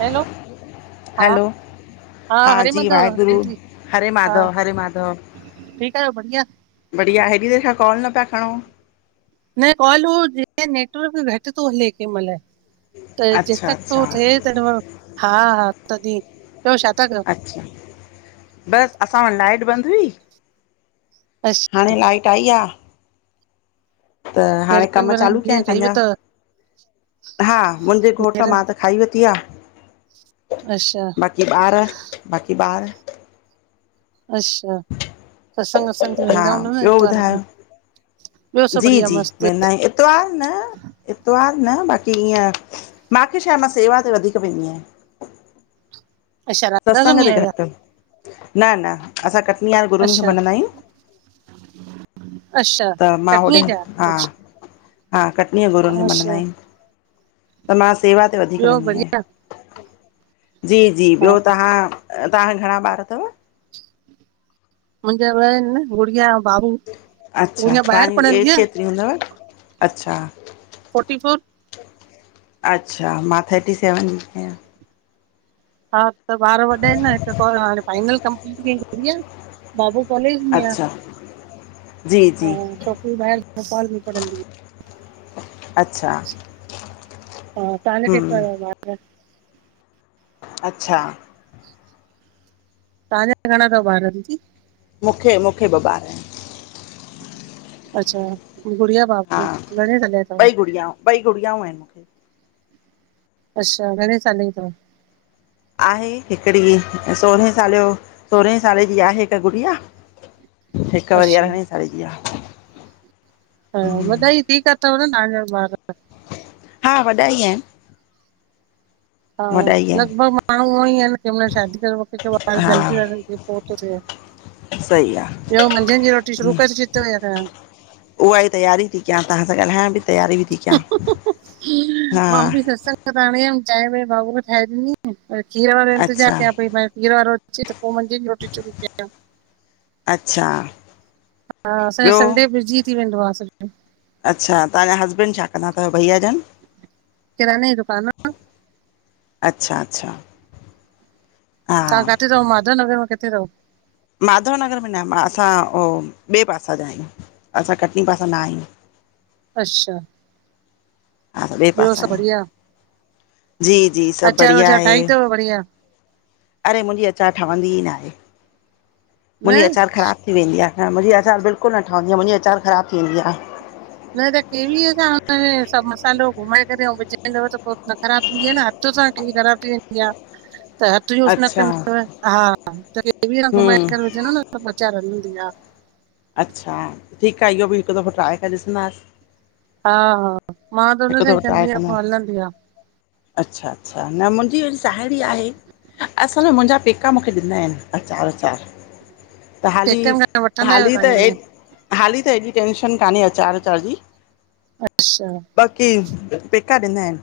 Hello हा, hello हा, हरे जी माधव वाहेगुरु दीदी हरे हा माधव हरे माधव ठीकु आयो, बढिया बढ़िया हेॾी देरि खां कॉल न पया खणो? न कॉल उ नेटवर्क घट थो हले कंहिं महिल। त जेसि अच्छा तक थो अच्छा थिए त हा, हा तॾहिं ॿियो छा था कयो? बस, असां वट लाइट बंद हुई अछ हाणे लाइट आई आ। त हाणे नेरन कम चालू वेरन कया आहिन खाई पंहिंजा। वतव हा, मुंहिंजे घोट नेरन मां त खाई वरती आ। अच्छा बाक़ी ॿार बाक़ी ॿार अच्छा, सत्संग वतसंग ते हा वेंदा हूंदा न ॿियो आतवार ॾींहुं? ॿुधायो ॿियो सभु जी बढ़िया जी मस्तु वेंदा आहिय इतवार न इतवार न बाक़ी ईअं माखे छा, मां सेवा ते वधीक वेंदी आहियां। अच्छा राधा सत्संग स्वामी ते आहिया घटि, न न असां कटनी वारे गुरून खे अच्छा मञंदा आहियूं। अच्छा त मां होॾे, कटनीअ जा हा अच्छा हा कटनीअ गुरून खे मञंदा अच्छा आहिन, त मां सेवा ते वधीक ॿियो वेंदी आहियां। बढ़िया जी, जी हा ॿियो तव्हां तव्हांखे घणा ॿार तव? मुंहिं जा ॿ आहिन न गुड़िया अव अच्छा तव्हांजी एज आहे केतिरी हूंदव, अच्छा फोटी फोर अच्छा मां थर्टी सेवन [unintelligible] आहियां। हा त ॿार वॾा आहिन न हिकु हाणे फाइनल कपलीट कयइ गुड़िया। बाबू कॉलेज में आ। अच्छा जी जी ऐं छोकिरी ॿाहिर नेपाल में पढ़ंदी आ। अच्छा तव्हा जा हम्म केतरा तव [unintelligible] अच्छा। तव्हांजा घणा थव ॿार दींदी? मूंखे, मूंखे ॿ ॿार आहिन। अच्छा गुड़िया हा, बाबू घणे साले जा तव ॿई गुड़ियाउ, ॿई गुड़ियाउ आहिन। अछा, घणे सालें जी तव? आहे, हिकड़ी सोरहें साले जो, सोरहें साले जी आहे हिक गुड़िया। हीक वरी अच्छा अरहणे साले जी आ। हा, मत्लब ही ॿी त अथव न तवहांजा ॿार। हा, वॾा ई एन। हा, ई आहिनि लगभग माण्हूं उअईं आन, कंहिं महिल शादी कर, पो कैंखे ॿार हा जल्दी ता थियन। कैंखे पो तो थे, सही आ, ॿयो मंझंन जी रोटी शुरू करे छॾी तव छा करण? उआई तैयारी ती क्यां, तहां सां ॻाल्हया बि तैयारी बि ती क्यां। मां भी सत्संग मां खुद हाणे आयम, चांयं वांयं बाबू खे ठाहे ॾिनी, खीर वारे जो इंतज़ार अच्छा क्यां पई, मा च्यो खीर वारो अचे त पो, मंझंद जी रोटी शुरू कयां। अच्छा हा, असांजो ॿियो संडे बिजी थी वेंदो आ, सॼो। अच्छा, तहांजा हसबैंड छा कंदा तव, भइया जन? किराने जी दुकान आ। अच्छा अच्छा हा तहां काथे रहो, माधवनगर में किथे रहो? माधव नगर में न, मां असां ॿे पासा जा आयूं। असां कटनी पासां न आयूं। अछा हा, त ॿे पासा आयूं, बढ़िया जी जी सभ अचार बढ़िया वचार आहे। ठाही अथव बढ़िया अरे! मुंजी आचार ठवंदी ई नाहे, न मुंजी आचार ख़राब थी वेंदी आ, हा मुंजी आचार बिल्कुल न ठवंदी आ, मुंजी आचार ख़राब थी वेंदी आ। न त केवीअ सां करे, सभ मसालो घुमाए करे, औं विझंदव त पो न ख़राब थींदी आ न, हथ सां कैंजी ख़राब थी वेंदी आ, हथ यूज़ न अच्छा कंदव, हा, त केवीअ सा हम्म घुमाए विझंदव न त, आचार हलंदी आ। अच्छा, ठीक आ, इहो बि हिक दफ़ो ट्राय करे ॾिसंदास। हा हा, मां त हुन हिकु दफ़ो सांई ट्राए कंदी आयां, कंदा पो हलंदी आ। अच्छा अच्छा, न मुंजी वरी साहिड़ी आहे असल में मुंजा पेका मूखे ॾींदा एन, आचार वचार। त, हाली, पेकनि खां वठंदा आहियो हाली तव्हां त याने हाली त एॾी टेंशन कान्हें अचार वचार जी। अच्छा बाक़ी पेका ॾींदा एन,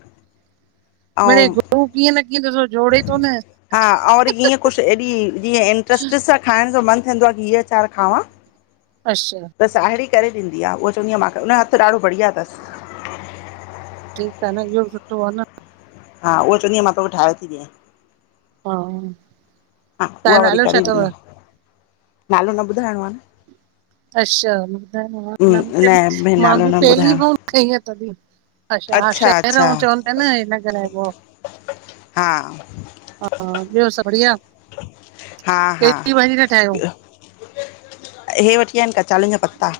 मिड़े अऊं गुरू कीअं न कीअं ॾिसो जोड़े थो न। हा, और ईंअं कुछ एॾी जीएं इंट्रस्ट सां खाइण ज़ो मन थींदो आ, हीअ अचार खावां। अछा त साहिड़ी करे ॾीदी आ, उह चवंदी आ मां करे, हुन जो हथ ॾाढो बढ़िया तस। ठीक आ न, इहो बि सुठो आ न। हा, उह चवंदीआ मां तोखे ठाए थी ॾियइं। हा हा, तव्हां उहा वरी नालो छा करे अथव? ॾींदी आ, नालो न ॿुधाइणो आ न। अछा, ॿुधायो न मूंखे, भेण मां नालो बि न पहली ॿुधायो बार खईं आ तॾी। अछा, हा अच्छा शहर अच्छा औं चवन प्या न हे न ॻाल्हायबो। हा हा ॿियो सब बढ़िया, कहिड़ी भाॼी ता ठाहियो? इहे वठी आहियां आहिन कचालुनि जा पत्ता।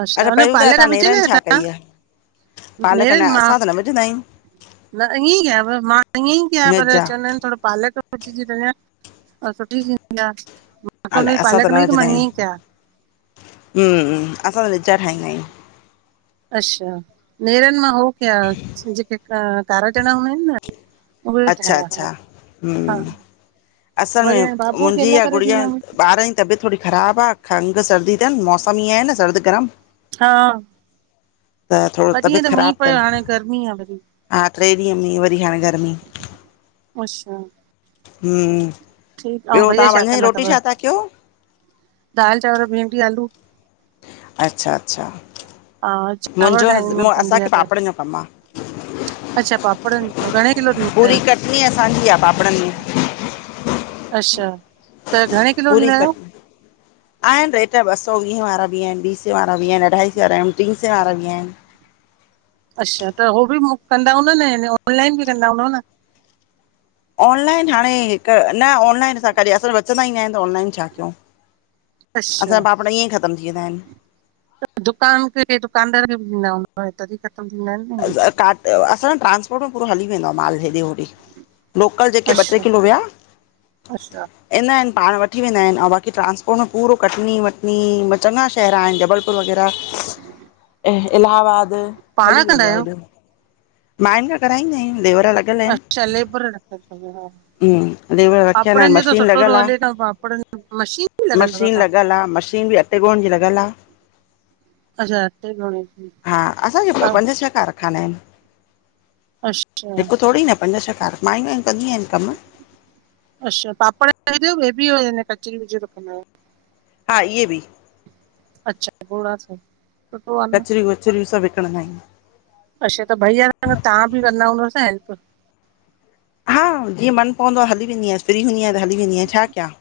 अच्छा हुन पहिरीं ॿुधायो प्ाले खां तव्हां पिच नेरनि न आ छा कई आहे त पालक नर न मां असां [unintelligible] त न विझंदा आहियूं न ईअं ई कयव मां ईअं ई कया पर निजा चवंदा आहिनि थोड़ो पालक सुठी थींदी आ, मूंखे अलाए हुनजी असां पालक में ई त मां ईअं ई कया [unintelligible] हां हां असां त निजा ठाहींदा आहियूं। अच्छा नेरनि मां हो कया जेके कारा चणा हूंदा आहिनि न। उहे अच्छा ठाहिया अच्छा हुया। हम्म असल में मुंजी इहा गुड़िया ॾिनम ॿारनि जी तबियत थोरी ख़राबु आ खंघु सर्दी तनि मौसम ईअं आहे न सर्दु गरमु। हा। त थोरो ॿ ॾींहं तबियत त मींहुं ख़राबु पियो तनि, हाणे गर्मी आ वरी हा टे ॾींहं में वरी हाणे गरमी। अच्छा। ठीकु ऐं ॿियो भैया तहां छा मंझद जी कंदा रोटी तव छा था कयो? दाल, चांवर, भिंडी, आलू। अच्छा -अच्छा, हा चांवर मुंहिंजो ठाहींदमि संडे जा असांखे त पापड़नि जो कमु आ। अच्छा पापड़नि जो घणे किलो ॾींदा आयो? ई असांजी आ पापड़नि में। अच्छा, त घणे किलो पूरी ॾींदा कट आहियो आहिनि रेट ॿ सौ वीह वारा बि आहिनि ॿी सें वारा बि आहिनि अढाई सौ वारा टी सौ वारा बि आहिनि। अच्छा त हो बि कंदा हूंदा न ऑनलाइन बि कंदा हूंदव न? ऑनलाइन हाणे हिकु न ऑनलाइन असां कॾहिं असर बचंदा ई न आहिनि त ऑनलाइन छा कयूं। असां अच्छा जा पापड़ ईअं ई ख़तमु थी वेंदा आहिनि। दुकान ते ॾे दुकानदार खे बि ॾींदा हूंदव तॾी ख़तमु थींदा आहिनि। [unintelligible] न असांज ट्रांस्पोर्ट में पूरो हली वेंदो आ माल हेॾे होॾे। लोकल जेके ॿ टे अच्छा किलो विया। अच्छा ईंदा आहिनि पाण वठी वेंदा आहिनि ऐं बाक़ी ट्रांस्पोर्ट में पूरो कटनी वटनी चङा शहर आहिनि जबल पुर वग़ैरह ऐं इलाहाबाद। पाण कंदा आहियो? मायूंनि खां कराईंदा आहियूं लेवर लॻ अच्छा लेबर रखिया तव। लेवर रखियल आहिनि पापड़नि जो त मशीन सुठो लॻियल थो आ, हले न पापड़नि मशीन बि लॻल अथव मशीन पापड़ लॻियल आ मशीन बि अच अच्छा अटे ॻोहण जी हसांंजहक [unintelligible] खाना आहिनि। अच्छा। हिकु थोरी न पंज छह कार, मायूं आहिन कंदियूं आहिनि कम। अच्छा पापड़ [unintelligible] बि कचरी वचरियूं रखंदा आहियो? हा इहे बि। अच्छा धोड़ा सां। कचरियूं वचरियूं सभु विकणंदा आहियूं। अच्छा त ॿई आह न तव्हां बि कंदा हूंदव न हेल्प? हा जीअं मन पवंदो आ हली वेंदी आहियां, फ्री हूंदी आयां त हली वेंदी आयां छा कया।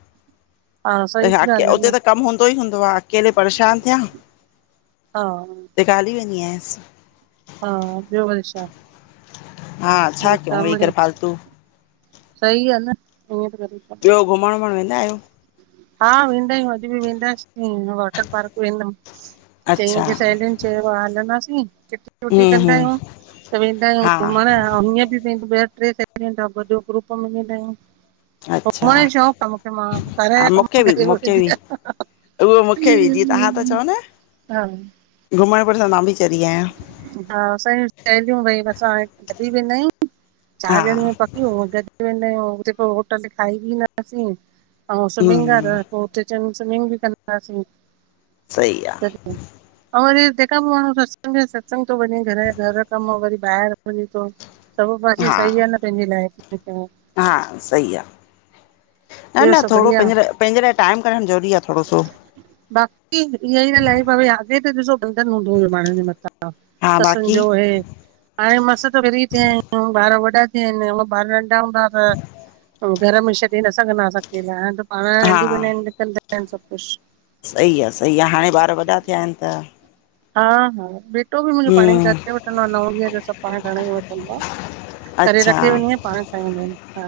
हा सही ॻाल्हि आहे उते न त कमु हूंदो ई हूंदो आअकेले परेशान थिया। हा तंहिंखां हली वेंदी आयासि। हा, ॿियो वरी छा हा छा ठीक आ कयूं वेही मिणई करे फालतू सही आ न, ईंयं बि [unintelligible] ॿियो, घुमंण वुमंण वेंदा आहियो? हा वेंदा आहियूं, अॼु बि वेंदासीं वॉटर पार्क वेंदमि चईं अच्छा वॻे सहेलियुन चयो आ हलंदासीं, किटी -वुटी हम्म कंदा हम्म आहियूं त वेंदा आहियूं हा घुमंण। अंउं हीअं बि वेंद ॿ ट्रे सहेलियूं इनि त गॾु ग्रुप में वेंदा आहियंउं। अच्छा घुमंण जो शौक़ आ मुखे मां घर हा या कम मूंखे बि करे मूंखे वठंदी बि आहियां, उहो मूंखे बि जीअं हा। घुमंण -फिरण सां मां बि चरी आहियां। हा असांयू सहेलियूं भई असां हाणे गॾुई वेंदा आहियूं, चार हा ॼणियूं आहियंउ पक्की पक्कियूं, गॾु वेंदा आहियंउ, हुते पो होटल खाई बि ईंदासीं अंउं स्विमिंग कर हम्म पो हुते चंञीं स्विमिंग बि कंदासीं। सही आ। अंउं वरी तेखा पो माण्हूँ सत्संग बि आ, सत्संग तो वंञें घर जा घर कम वरी ॿाहिरि। वंञे तो सभु पासे हा सही आ न पंहिंजे लाइफ में त। हा सही आ न ॿियो न सभु थोड़ो बढ़िया पंहिंजे लाए, पंहिंजे लाए टाइम कढणु ज़रूरी आ थोड़ो सो बाक़ी ईअंई त लाइफ भई अॻे याद ती अचे ॾिसो बंधन हूंदो हुयो माण्हुनि जे मथां। हा ससुनि बाक़ी जो हे। हाणें मस् त फ्री थिया आहियूं, ॿार वॾा थिया हिनि हुअं ॿार नंढा हूंदा हा त घर में छॾे न सघंदा हास अकेला, हाणे त पाण हली हा बि वेंदा हिन कंदा हिन सब् कुछ। सही आ सही आ हाणे ॿार वॾा थिया हिनि त हा हा बेटो बि मुंजो पांणई हम्म करे वठंदो आ न हुंदी आहियां त सभु पाण खण ई वठंदो आ करे अच्छा रखी वेंदी आहिया, पांण खणंदा इनि हा।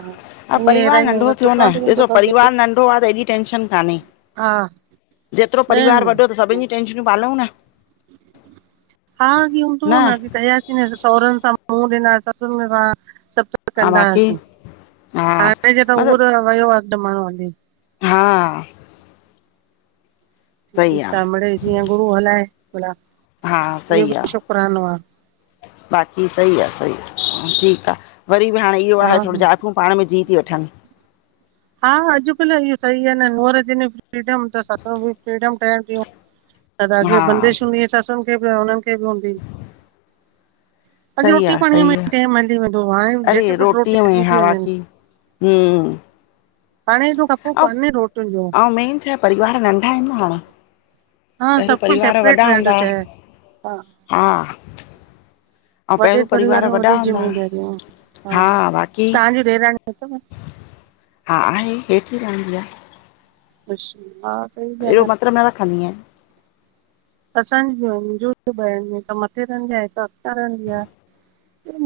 हा ईअं अहिड़ा परिवार ई नंढो थियो न, दुकान ॾिसो ते परिवार नंढो आ त एॾी टेंशन कान्हे। हा जेतिरो न परिवार वॾो त न सभिन जी टेंशनयूं पालऊ न। हा अॻे हुंदो हो न अॻे कयासी ॾिसु सहुरनि सां मुंहुं ॾिना ससुन सां सभ् हा कंदा बाक़ी हासीं, हा हाणे जे त उहो मतिलब त वयो आ ज़मानो हली। हा। ठीकु आ मिड़ई जीअं गुरू हलाए भला। हा इहो सही आ, बि शुकरानो आहे बाक़ी सही आ सही आ ठीक आ वरी बि हाणे इह्यो आहे हा थोड़ो जाहिफूं पांण में जीउ तियूं वठनि। हा अुकल्ह इह्यो सही आ नुहर जनि फ्रीडम त ससु बि फ्रीडम ठहनि तियूं। न त अॻे हा बंदिश हूंदी ससुनि खे बि अंउं हुननि खे बि हूंदी ही। अॻे सही आ रोटीअ पांणीअ में सही आ। टाइम हली वेंदो हो हांणे झट अरे पटु रोटी रोटीअ में थी ती हा वंञंनि। बाक़ी हम्म। हाणें एॾो खपो कोन्हे रोटियुनि जो। अंउं मेन छा हे परिवार नंढा हिनि हाणें। हा पहिरियूं सभु कुझु परिवार सेपरेट वॾा रहण थो हूंदा चाहे हा, हा। अंउं वॾे पहिरियूं परिवार में वॾा वॾी हूंदा हा, ज़िमेदारियूं हा बाक़ी तव्हांजी ॾेराणी अथव? हा आहे हेठि ही रहंदी आ। अच्छा। अहिड़ो मतिलब न रखंदी एं। असांजी मुंहिंजो ॿ [unintelligible] हिक मथे रहन्दी आ हिक क रहन्दी आ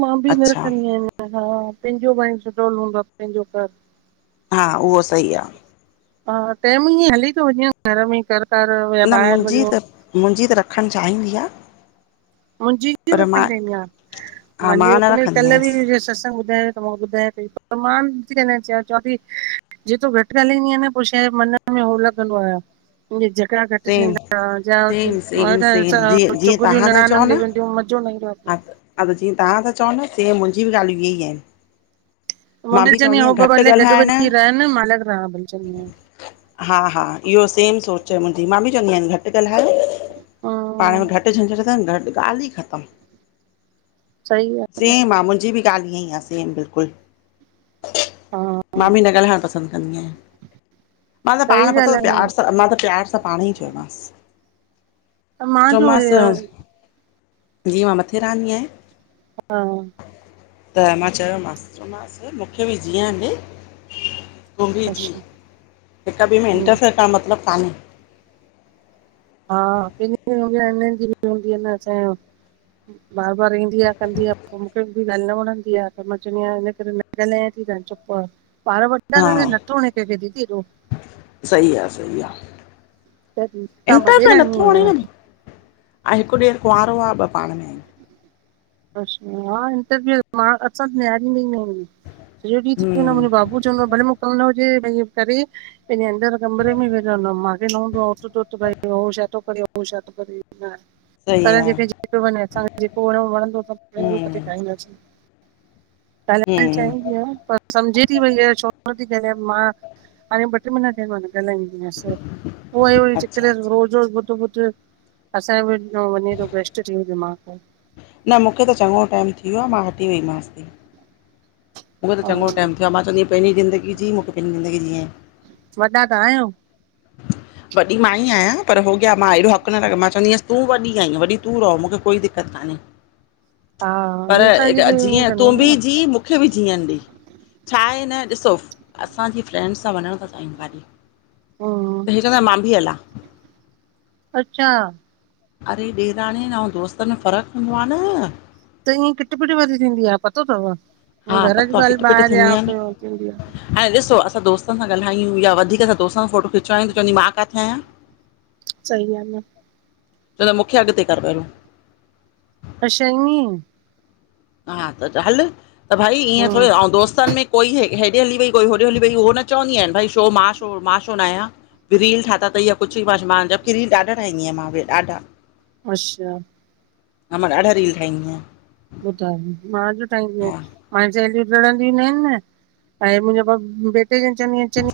मां बि न अच्छा रखंदी आहिन। त हा पंहिंजो घर सुठो हूंदो पंहिंजो घर। हा उहो सही आ। हा टेम इय हली थो वञे घर में कर कर या न ॿाहिर मुंहिंजी वञो। त मुंहिंजी त रखण चाहींदी आ। मुंहिंजी भी पर मां रखंदी हुई हा हा मांजे मां न घर में रखंदी कल्ह बि आयसि मुंहिंजे सत्संग ॿुधायो। त मां ॿुधायां पई पर मां नथी ॻालयड़ चाया चवां ती जेतो घट ॻाल्हाईंदी आहियां न पो शाए मन में हो लॻंदो आ। झॻड़ा घट सेम थींदा सेम सेम सेम जा जीअं जीअं चुगलियूं तव्हां था चओ निराणन न जैमे मजो न ईंदो आ। हा त हा त जीअं तव्हां त चओ न तीअ मिंजी भी ॻाल्हियूं इहे ई आहिन। मां भी चवंदी आया हो ॿ घटि भले गॾ ॻाल्हाइण वञी रहन मां अलग रहा भई हा हा इहो सेम सोच आ मुंहिंजी मां बि चवंदी आहिन घट घट ॻाल्हायो हा पाण में घट झंझट थ्यन घट ॻाल्हि ई ख़तम। सही आ। न सेम आ मुंहिंजी बि ॻाल्हि ईअं ई आहे सेम बिल्कुल हा मां बि न ॻाल्हाएड़ पसन्द कम कंदी आयां मां त पाण सही पतो ॻाल्हि आ न प्यार सां मां त प्यार प सां पाण ई चोमास त मां जो चोमास हुयो जीय हुनखे थिरानी आए। हा त मां चयोमांस चयोमांस मूंखे बि जीयड़ ॾे। तूं भी जी अच्छा हिक ॿिए में हूं, इंटरफेयर करण मतलब कान्हे। हा [unintelligible] बार बार ईंदी आ कंदी आ पो मूंखे बि ॻाल्हि न वणंदी आ पो मां चंवदी आहियां ईने करे। ॻालायती त हाड़ चुप आ ॿार वॾा त नथो वणे केखे दीदी। सी आ सही आ। त तव्हां इंटर फेयर वॾेराणी नथो आहियो वणे न ऐं हिक ॾेर कुंवारो आ ॿ पाण में आहिन। अछा हा इंटर फेयर मां असां नियारी में ई नी सॼो ॾीं थी वेंदो हम्म मुंहिंजे बाबू बु चवंदो आ भले मूंखे कम न हुजे भई इय करे। पंहिंजे अंदर कमरे में वेठा हूंदो मांखे न हूंदो आ हुत भ हू छा थो करे हो छा थो करे। सही पर आ, जेके जेको वड़े असांखे जेको वणों वणंदो हम्म [unintelligible] खाईंदासीं। ॻालएड़ हम्म, चाइंदी आ। समझे ती वई इय छो न थी ॻाल्हायां मां हाणे ॿ टे महीना थिया मां न ॻाल्हाईंदी आया। अच्छा अच्छा [unintelligible] रोज़ ॿुध ॿुध असांयो बि वञे थो वेस्ट थी दिमाग़। न मूंखे त चॻो टाइम थी वियो आहे मां हटी वईमांस थी। मूंखे त चॻो ऐं टाइम थियो आहे मां चवंदी आया पंहिंजी ज़िंदगी जी मूंखे पंहिंजी ज़िंदगी जीयड़ ॾे। वॾा तां आहियो? [inaudible] वॾी मां ई आहियां पर होॻिया मां एॾो हक़ न लॻ मां चवंदीयास तूं वॾी आहीं वॾी तू रओ मूंखे कोई दिक़त कान्हे। हा पर हे असांजी बि ईअं जीअं तूं कंदा आहिनि बि न जी मु खे बि जीअन ॾे छा आहे न ॾिसो असांजी फ्रैड्स सां वञण था चाहिन भाॼी हम्म हिय चवंदव मां भी हला। अच्छा! अरे ॾेराणीनं अंउ दोस्तन में फ़र्क़ु पंदो आ न! त ईअं किट पिट वरी थींदी आहे पतो थव, हा घर पतो जी आ ॻाल्हि किट पिट ॿाहिर या थींदी आहिनि थींदी आ। हाणे ॾिसो असां दोस्तनि सां ॻाल्हायूं या वधिक ता दोस्तन सां फ़ोटो खिचारांयूं त चवंदी मां किथे आयां। सही लॻा आ। छो त मूंखेअॻिते कर पहिरियों। अ श ईी [unintelligible] हा त हलु त भई ईअं हम्म थोङे, ऐं दोस्तन में कोई हेॾे हली वई, कोई होॾे हली वई, उहो न चवंदी आहिन भई छो मां, छो मां छो न आयां। रील ठाता थई, त ईहा कुछु मां जब कि रील ॾाढा ठाहंदी आहियां बई ॾाढा। अच्छा हा मां ॾाढा रील ठा इंदी आंयां। ॿुधायो, मां जो ठाहिंदी आहयां, मां चयो सहेलियूं लड़ंदिय न आहिन। [unintelligible] ऐं मुंहिंजे ब बेटे खे चंवंदी आंयां